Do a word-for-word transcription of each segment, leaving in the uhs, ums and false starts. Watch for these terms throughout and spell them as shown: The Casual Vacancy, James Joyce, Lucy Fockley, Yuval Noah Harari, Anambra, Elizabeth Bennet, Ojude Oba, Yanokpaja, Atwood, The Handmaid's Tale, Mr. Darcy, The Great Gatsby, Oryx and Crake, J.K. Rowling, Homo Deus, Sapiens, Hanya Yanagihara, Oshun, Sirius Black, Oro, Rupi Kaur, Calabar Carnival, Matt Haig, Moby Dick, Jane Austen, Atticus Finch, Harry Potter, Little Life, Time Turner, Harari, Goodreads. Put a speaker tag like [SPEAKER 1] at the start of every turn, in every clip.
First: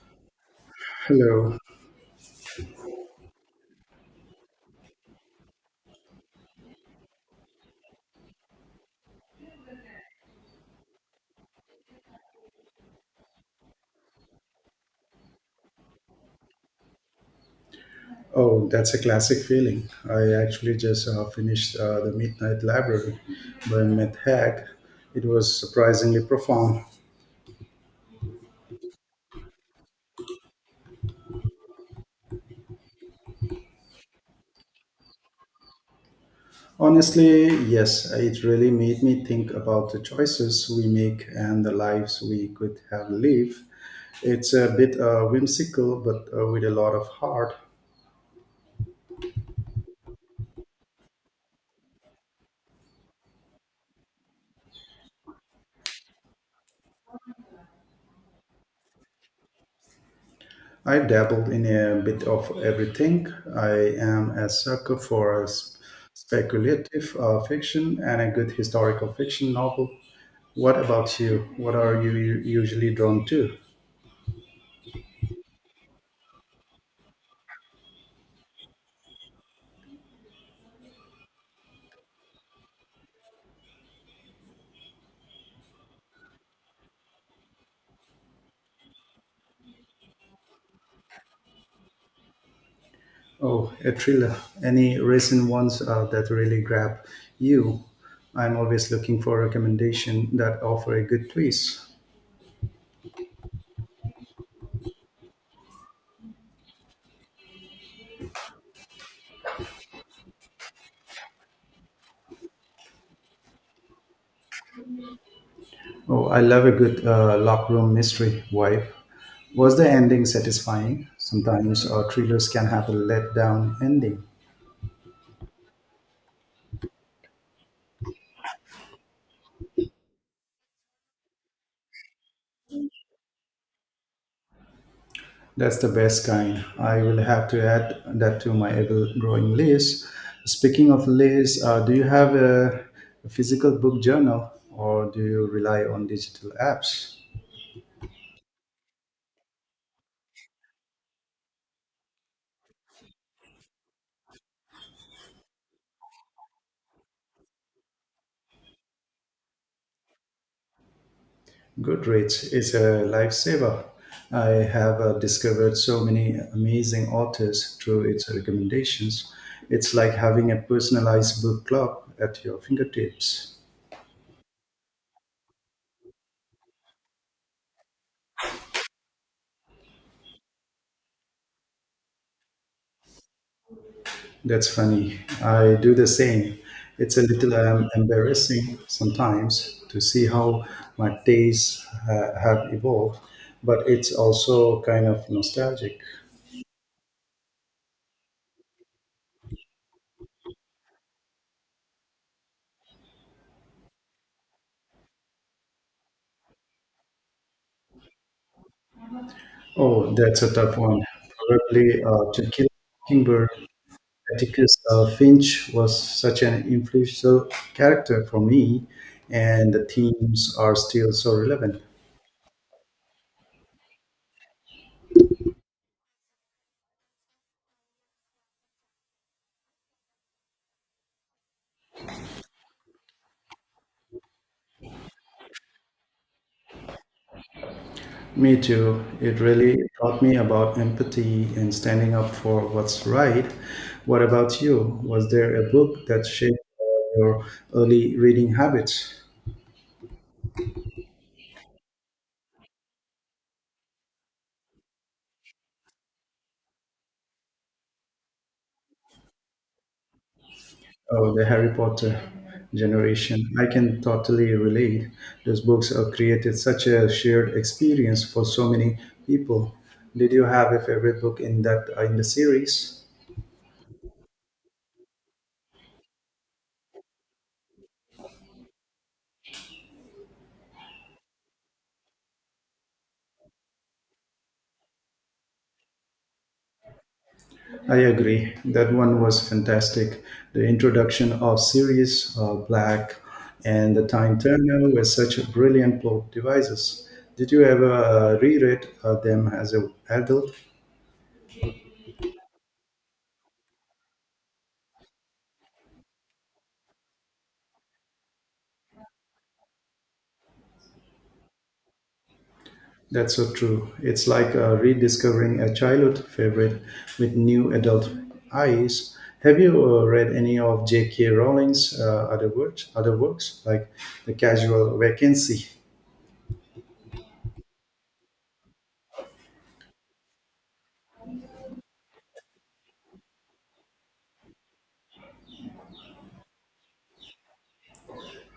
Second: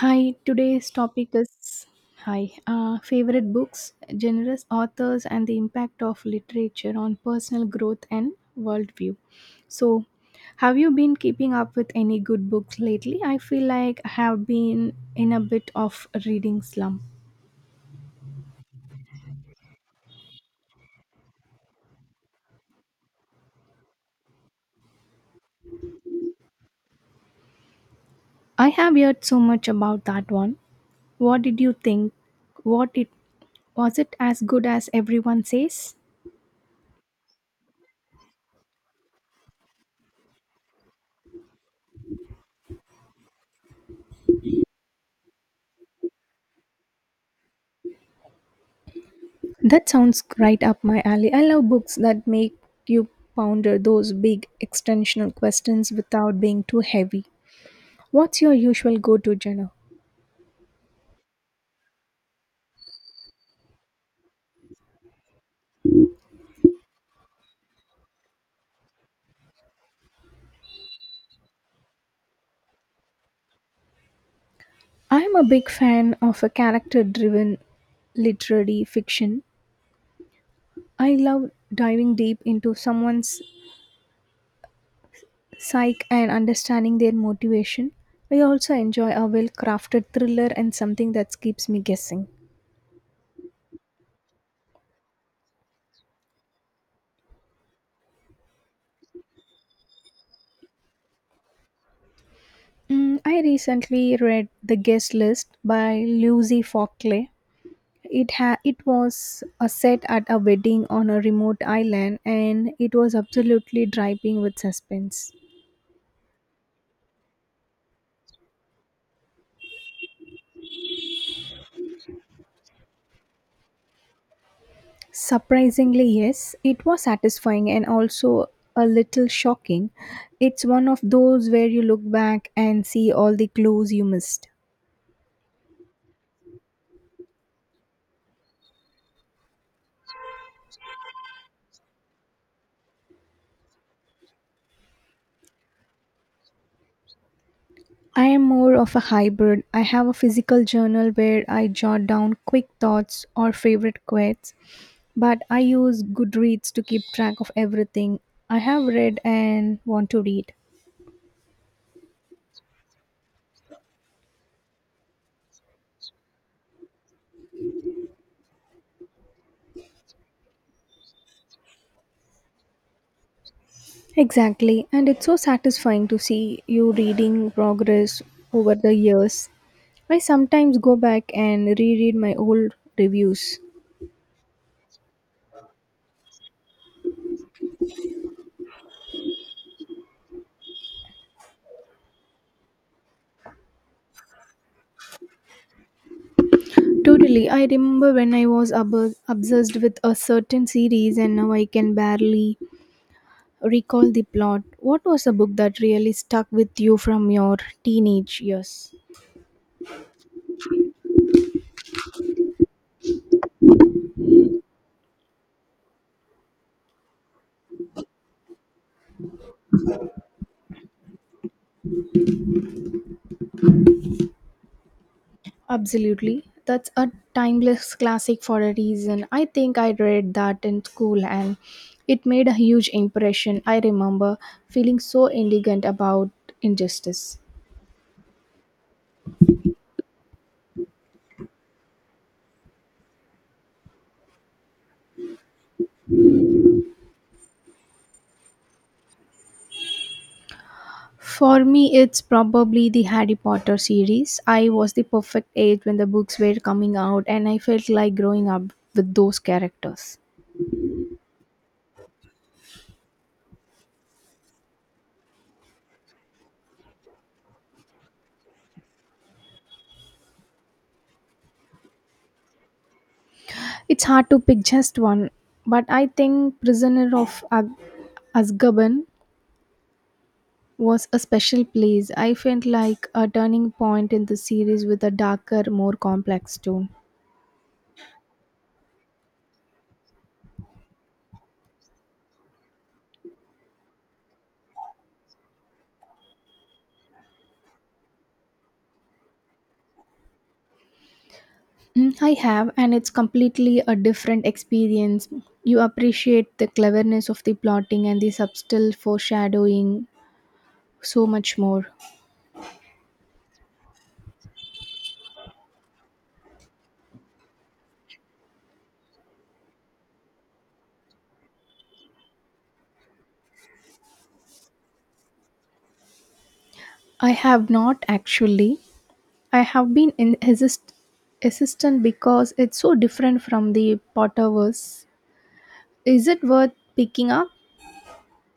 [SPEAKER 1] Hi, today's topic
[SPEAKER 2] Hello.
[SPEAKER 1] is hi uh, favorite books, generous authors, and the impact of literature on personal growth and worldview. So, have you been keeping up with any good books lately? I feel like I have been in a bit of a reading slump.
[SPEAKER 2] Oh, that's a classic feeling. I actually just uh, finished uh, The Midnight Library by Matt Haig. It was surprisingly profound.
[SPEAKER 1] I have heard so much about that one. What did you think? What it Was it as good as everyone says?
[SPEAKER 2] Honestly, yes, it really made me think about the choices we make and the lives we could have lived. It's a bit uh, whimsical, but uh, with a lot of heart.
[SPEAKER 1] That sounds right up my alley. I love books that make you ponder those big extensional questions without being too heavy. What's your usual go to genre?
[SPEAKER 2] I dabbled in a bit of everything. I am a sucker for a sp- speculative uh, fiction and a good historical fiction novel. What about you? What are you u- usually drawn to?
[SPEAKER 1] I'm a big fan of a character driven literary fiction. I love diving deep into someone's psyche and understanding their motivation. I also enjoy a well crafted thriller and something that keeps me guessing.
[SPEAKER 2] Oh, a thriller. Any recent ones uh, that really grab you? I'm always looking for a recommendation that offer a good twist.
[SPEAKER 1] Mm, I recently read The Guest List by Lucy Fockley. It ha- it was a set at a wedding on a remote island, and it was absolutely dripping with suspense.
[SPEAKER 2] Oh, I love a good uh, lock room mystery vibe. Was the ending satisfying? Sometimes uh, thrillers can have a let down ending.
[SPEAKER 1] Surprisingly, yes, it was satisfying and also a little shocking. It's one of those where you look back and see all the clues you missed.
[SPEAKER 2] That's the best kind. I will have to add that to my ever-growing list. Speaking of lists, uh, do you have a physical book journal or do you rely on digital apps?
[SPEAKER 1] I am more of a hybrid. I have a physical journal where I jot down quick thoughts or favorite quotes, but I use Goodreads to keep track of everything I have read and want to read.
[SPEAKER 2] Goodreads is a lifesaver. I have uh, discovered so many amazing authors through its recommendations. It's like having a personalized book club at your fingertips.
[SPEAKER 1] Exactly, and it's so satisfying to see you reading progress over the years. I sometimes go back and reread my old reviews.
[SPEAKER 2] That's funny. I do the same. It's a little um, embarrassing sometimes to see how my tastes uh, have evolved, but it's also kind of nostalgic.
[SPEAKER 1] Totally, I remember when I was ob- obsessed with a certain series, and now I can barely recall the plot. What was a book that really stuck with you from your teenage years?
[SPEAKER 2] Oh, that's a tough one. Probably uh, To Kill a Mockingbird. Atticus uh, Finch was such an influential character for me, and the themes are still so relevant.
[SPEAKER 1] Absolutely. That's a timeless classic for a reason. I think I read that in school, and it made a huge impression. I remember feeling so indignant about injustice.
[SPEAKER 2] Me too. It really taught me about empathy and standing up for what's right. What about you? Was there a book that shaped uh, your early reading habits?
[SPEAKER 1] For me, it's probably the Harry Potter series. I was the perfect age when the books were coming out, and I felt like growing up with those characters.
[SPEAKER 2] Oh, the Harry Potter generation. I can totally relate. Those books have created such a shared experience for so many people. Did you have a favorite book in that in the series?
[SPEAKER 1] It's hard to pick just one, but I think Prisoner of Ag- Azkaban was a special place. I felt like a turning point in the series with a darker, more complex tone.
[SPEAKER 2] I agree. That one was fantastic. The introduction of Sirius uh, Black and the Time Turner were such brilliant plot devices. Did you ever uh, reread uh, them as an adult?
[SPEAKER 1] Mm, I have, and it's completely a different experience. You appreciate the cleverness of the plotting and the subtle foreshadowing so much more.
[SPEAKER 2] That's so true. It's like uh, rediscovering a childhood favorite with new adult eyes. Have you uh, read any of J K. Rowling's uh, other works, other works like The Casual Vacancy?
[SPEAKER 1] I have not actually. I have been in assist, assistant because it's so different from the Potterverse. Is it worth picking up?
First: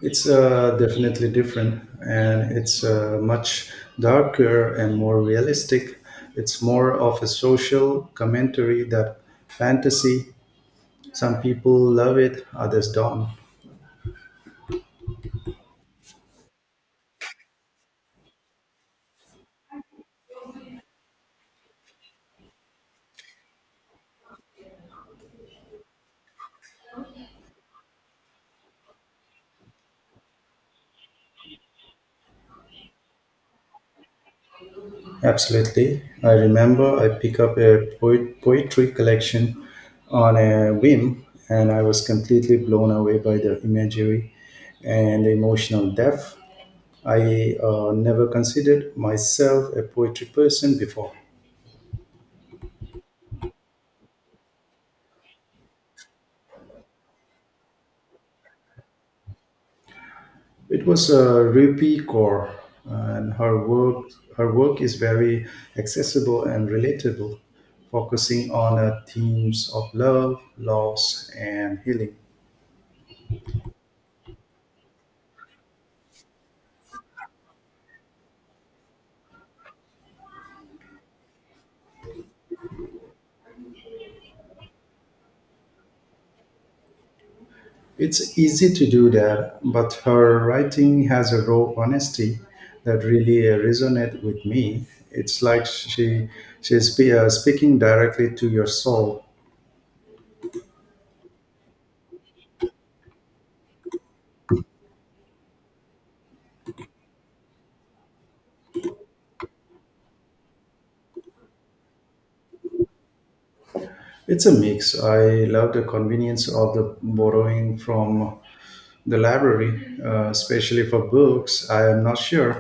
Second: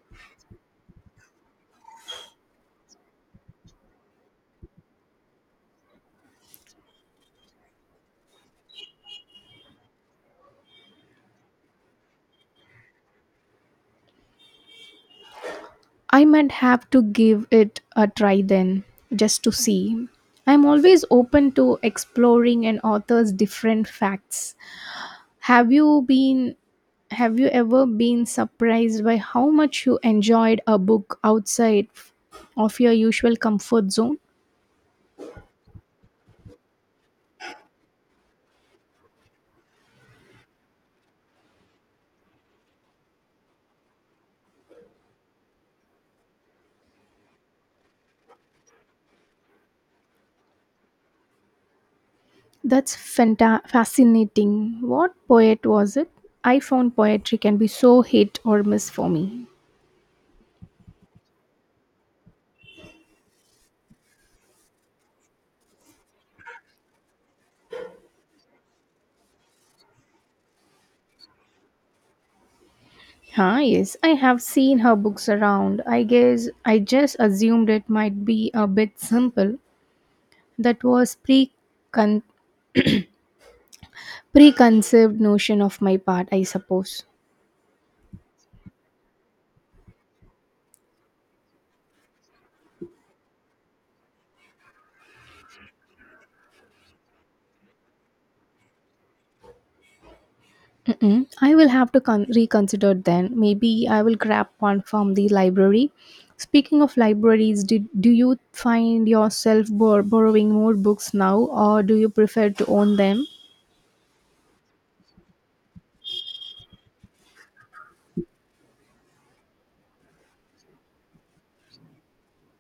[SPEAKER 2] It's uh, definitely different, and it's uh, much darker and more realistic. It's more of a social commentary that fantasy. Some people love it, others don't.
[SPEAKER 1] I might have to give it a try then, just to see. I'm always open to exploring an author's different facts. Have you been have you ever been surprised by how much you enjoyed a book outside of your usual comfort zone?
[SPEAKER 2] Absolutely. I remember I picked up a poet- poetry collection on a whim, and I was completely blown away by the imagery and emotional depth. I uh, never considered myself a poetry person before.
[SPEAKER 1] That's fanta- fascinating. What poet was it? I found poetry can be so hit or miss for me.
[SPEAKER 2] It was uh, Rupi Kaur, and her work her work is very accessible and relatable, focusing on uh, themes of love, loss, and healing.
[SPEAKER 1] Ah, yes, I have seen her books around. I guess I just assumed it might be a bit simple. That was pre preconceived notion of my part, I suppose.
[SPEAKER 2] It's easy to do that, but her writing has a raw honesty that really uh, resonates with me. It's like she she's spe- uh, speaking directly to your soul.
[SPEAKER 1] Mm-mm. I will have to con- reconsider then. Maybe I will grab one from the library. Speaking of libraries, did, do you find yourself bor- borrowing more books now, or do you prefer to own them?
[SPEAKER 2] It's a mix. I love the convenience of the borrowing from the library, uh, especially for books I am not sure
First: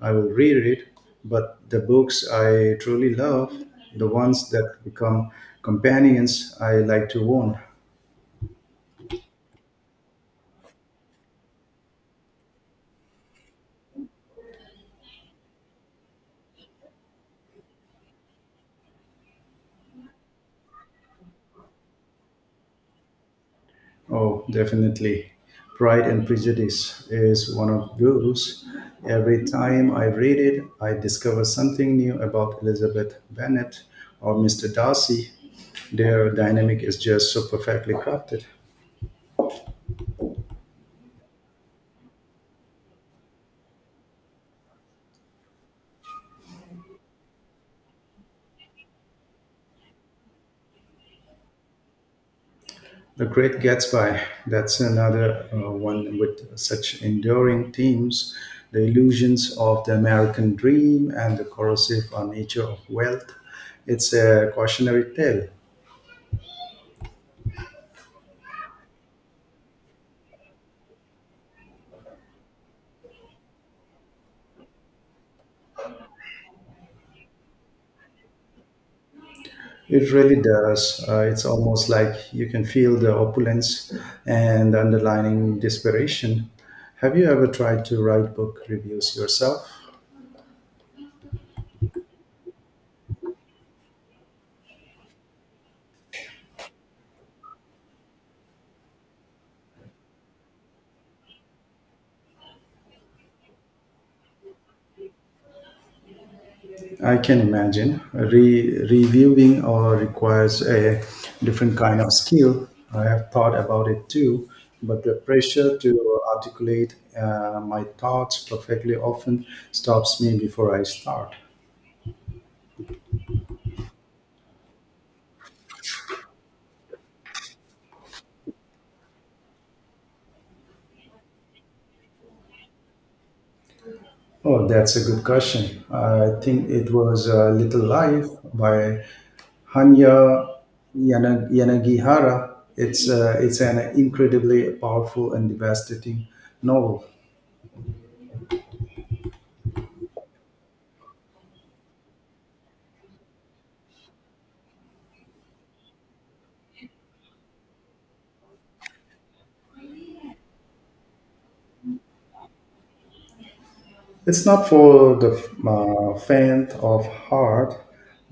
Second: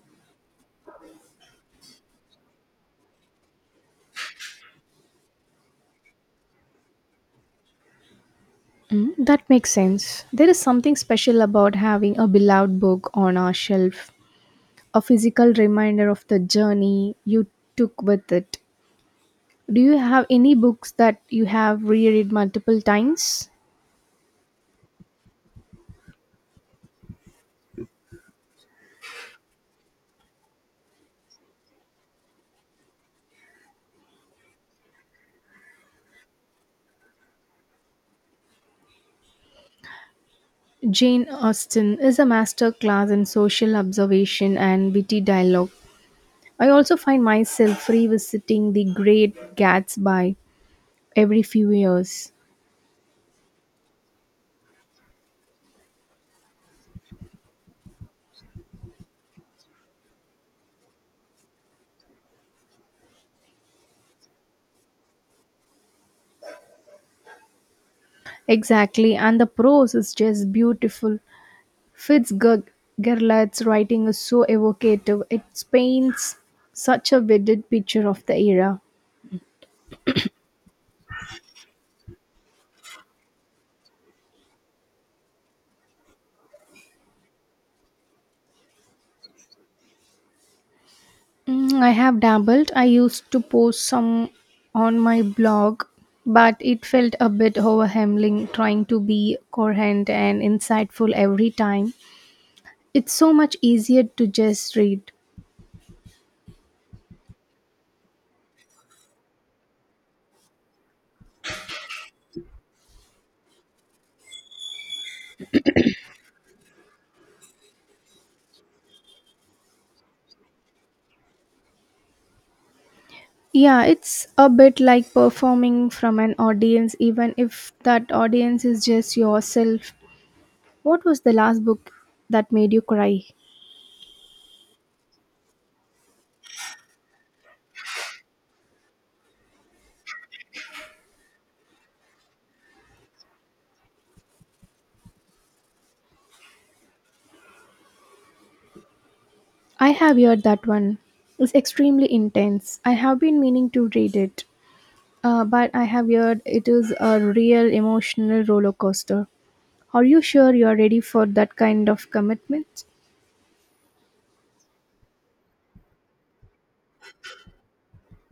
[SPEAKER 2] I will read it, but the books I truly love, the ones that become companions I like to own.
[SPEAKER 1] Mm, that makes sense. There is something special about having a beloved book on our shelf, a physical reminder of the journey you took with it. Do you have any books that you have reread multiple times?
[SPEAKER 2] Oh, definitely. Pride and Prejudice is one of those. Every time I read it, I discover something new about Elizabeth Bennet or Mister Darcy. Their dynamic is just so perfectly crafted.
[SPEAKER 1] Jane Austen is a master class in social observation and witty dialogue. I also find myself revisiting The Great Gatsby every few years.
[SPEAKER 2] The Great Gatsby, that's another uh, one with such enduring themes, the illusions of the American dream and the corrosive uh, nature of wealth. It's a cautionary tale.
[SPEAKER 1] Exactly, and the prose is just beautiful. Fitzgerald's writing is so evocative, it paints such a vivid picture of the era.
[SPEAKER 2] It really does. Uh, it's almost like you can feel the opulence and underlying desperation. Have you ever tried to write book reviews yourself?
[SPEAKER 1] Mm, I have dabbled. I used to post some on my blog, but it felt a bit overwhelming trying to be coherent and insightful every time. It's so much easier to just read.
[SPEAKER 2] I can imagine Re- reviewing or requires a different kind of skill. I have thought about it too, but the pressure to articulate uh, my thoughts perfectly often stops me before I start.
[SPEAKER 1] Yeah, it's a bit like performing from an audience, even if that audience is just yourself. What was the last book that made you cry?
[SPEAKER 2] Oh, that's a good question. I think it was uh, Little Life by Hanya Yana- Yanagihara. It's uh, it's an incredibly powerful and devastating novel.
[SPEAKER 1] I have heard that one. It's extremely intense. I have been meaning to read it. Uh, but I have heard it is a real emotional roller coaster. Are you sure you are ready for that kind of commitment?
[SPEAKER 2] It's not for the uh, faint of heart,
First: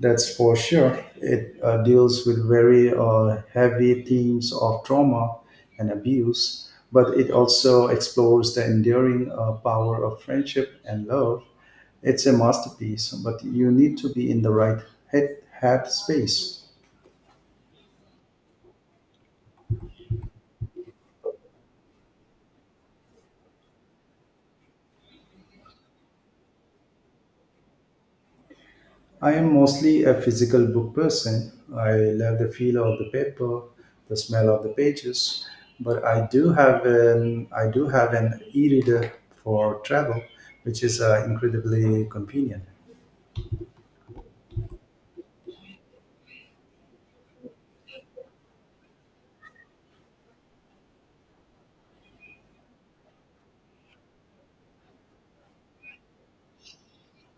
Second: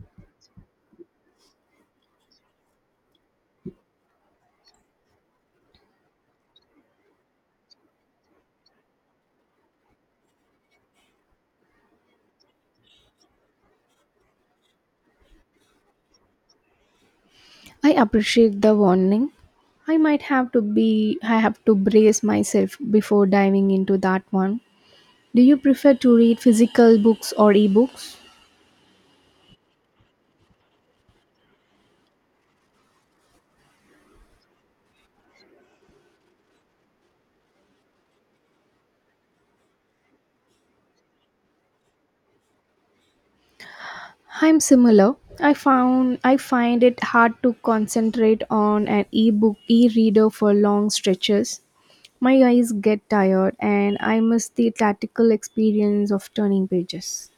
[SPEAKER 2] that's for sure. It uh, deals with very uh, heavy themes of trauma and abuse, but it also explores the enduring uh, power of friendship and love. It's a masterpiece, but you need to be in the right head, head space.
[SPEAKER 1] I appreciate the warning. I might have to be I have to brace myself before diving into that one. Do you prefer to read physical books or ebooks?
[SPEAKER 2] I am mostly a physical book person. I love the feel of the paper, the smell of the pages, but I do have an I do have an e-reader for travel, which is uh, incredibly convenient.
[SPEAKER 1] I'm similar. I found I find it hard to concentrate on an ebook e-reader for long stretches. My eyes get tired, and I miss the tactical experience of turning pages.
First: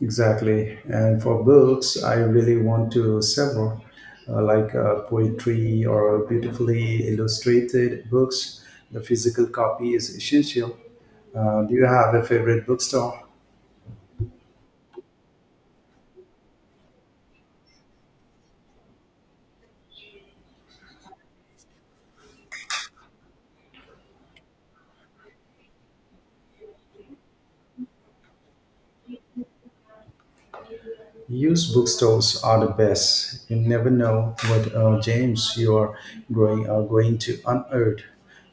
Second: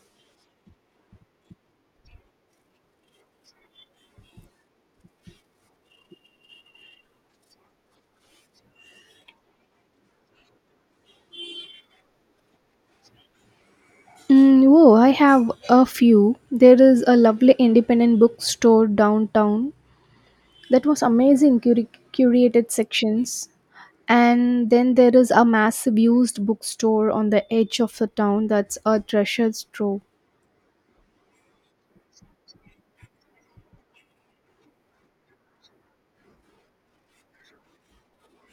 [SPEAKER 2] Exactly. And for books, I really want to several, uh, like uh, poetry or beautifully illustrated books. The physical copy is essential. Uh, do you have a favorite bookstore?
[SPEAKER 1] Mm, oh, I have a few. There is a lovely independent bookstore downtown that was amazing curi- curated sections. And then there is a massive used bookstore on the edge of the town that's a treasure trove.
[SPEAKER 2] Used bookstores are the best. You never know what uh, gems you are going are going to unearth.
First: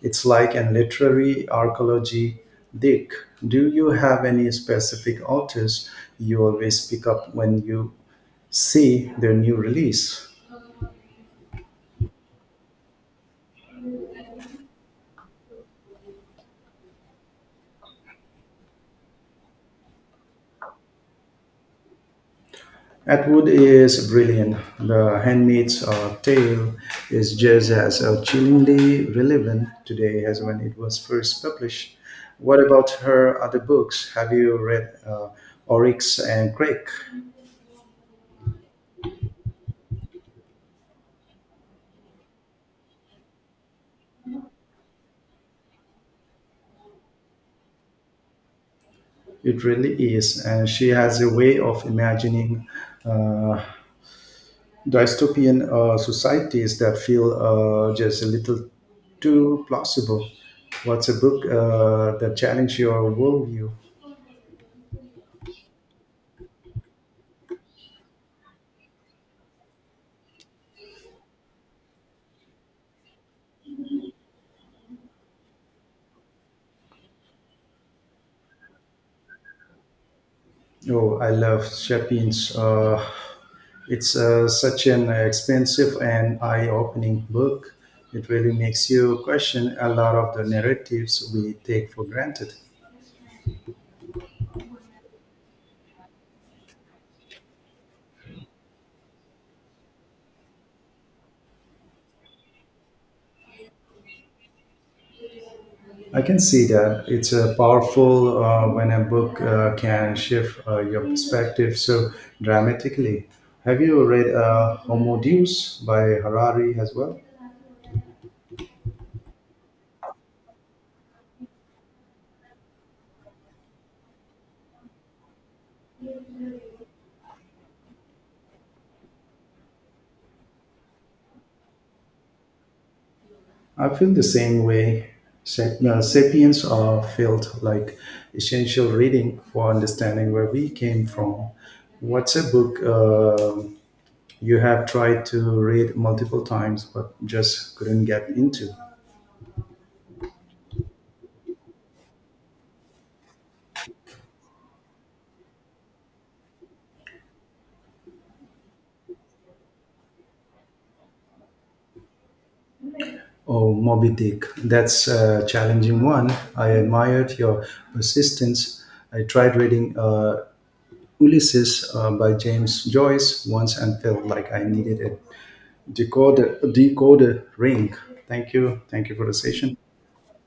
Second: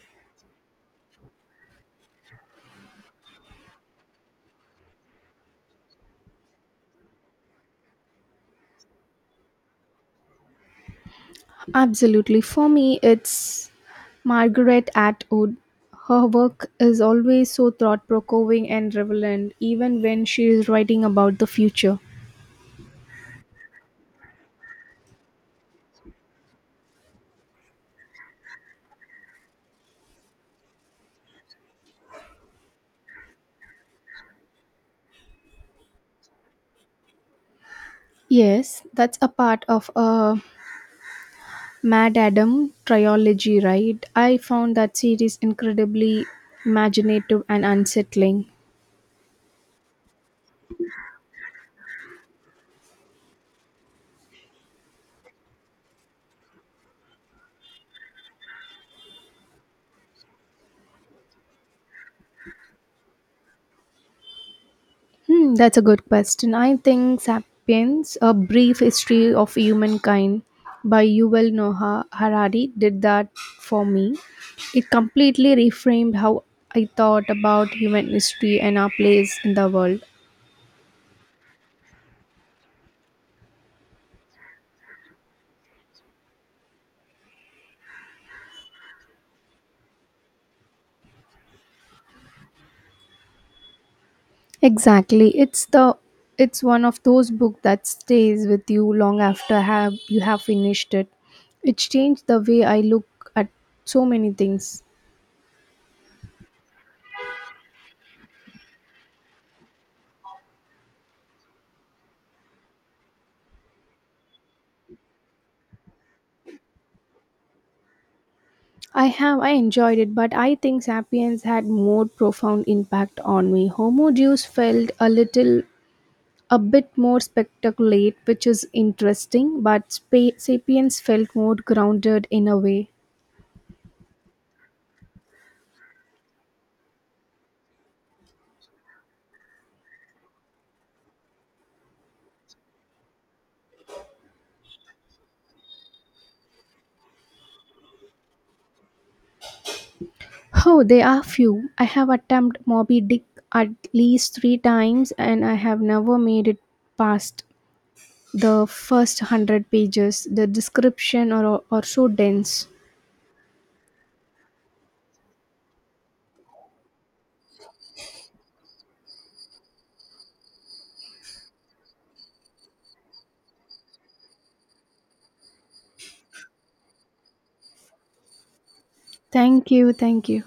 [SPEAKER 2] It's like an literary archaeology dig. Do you have any specific authors you always pick up when you see their new release?
[SPEAKER 1] Absolutely. For me, it's Margaret Atwood. Her work is always so thought provoking and relevant, even when she is writing about the future.
[SPEAKER 2] Atwood is brilliant. The Handmaid's uh, Tale is just as uh, chillingly relevant today as when it was first published. What about her other books? Have you read uh, Oryx and Crake?
[SPEAKER 1] Yes, that's a part of a Mad Adam trilogy, right? I found that series incredibly imaginative and unsettling.
[SPEAKER 2] It really is, and she has a way of imagining uh, dystopian uh, societies that feel uh, just a little too plausible. What's a book uh, that challenges your worldview?
[SPEAKER 1] Hmm, that's a good question. I think Sapiens, A Brief History of Humankind by Yuval Noah Harari did that for me. It completely reframed how I thought about human history and our place in the world.
[SPEAKER 2] Oh, I love Sapiens. Uh, it's uh, such an expensive and eye-opening book. It really makes you question a lot of the narratives we take for granted.
[SPEAKER 1] Exactly. It's the it's one of those books that stays with you long after have you have finished it. It changed the way I look at so many things.
[SPEAKER 2] I can see that it's uh, powerful uh, when a book uh, can shift uh, your perspective so dramatically. Have you read uh, Homo Deus by Harari as well?
[SPEAKER 1] I have I enjoyed it, but I think Sapiens had more profound impact on me. Homo Deus felt a little a bit more spectacular, which is interesting, but spa- Sapiens felt more grounded in a way.
[SPEAKER 2] I feel the same way. Sa- uh, Sapiens are felt like essential reading for understanding where we came from. What's a book uh, you have tried to read multiple times but just couldn't get into?
[SPEAKER 1] Oh, there are few. I have attempted Moby Dick at least three times, and I have never made it past the first hundred pages. The description are, are so dense.
[SPEAKER 2] Oh, Moby Dick. That's a challenging one. I admired your persistence. I tried reading uh, Ulysses uh, by James Joyce once and felt like I needed a decode decode ring. Thank you, thank you for the
[SPEAKER 1] Thank
[SPEAKER 2] session.
[SPEAKER 1] you, thank you.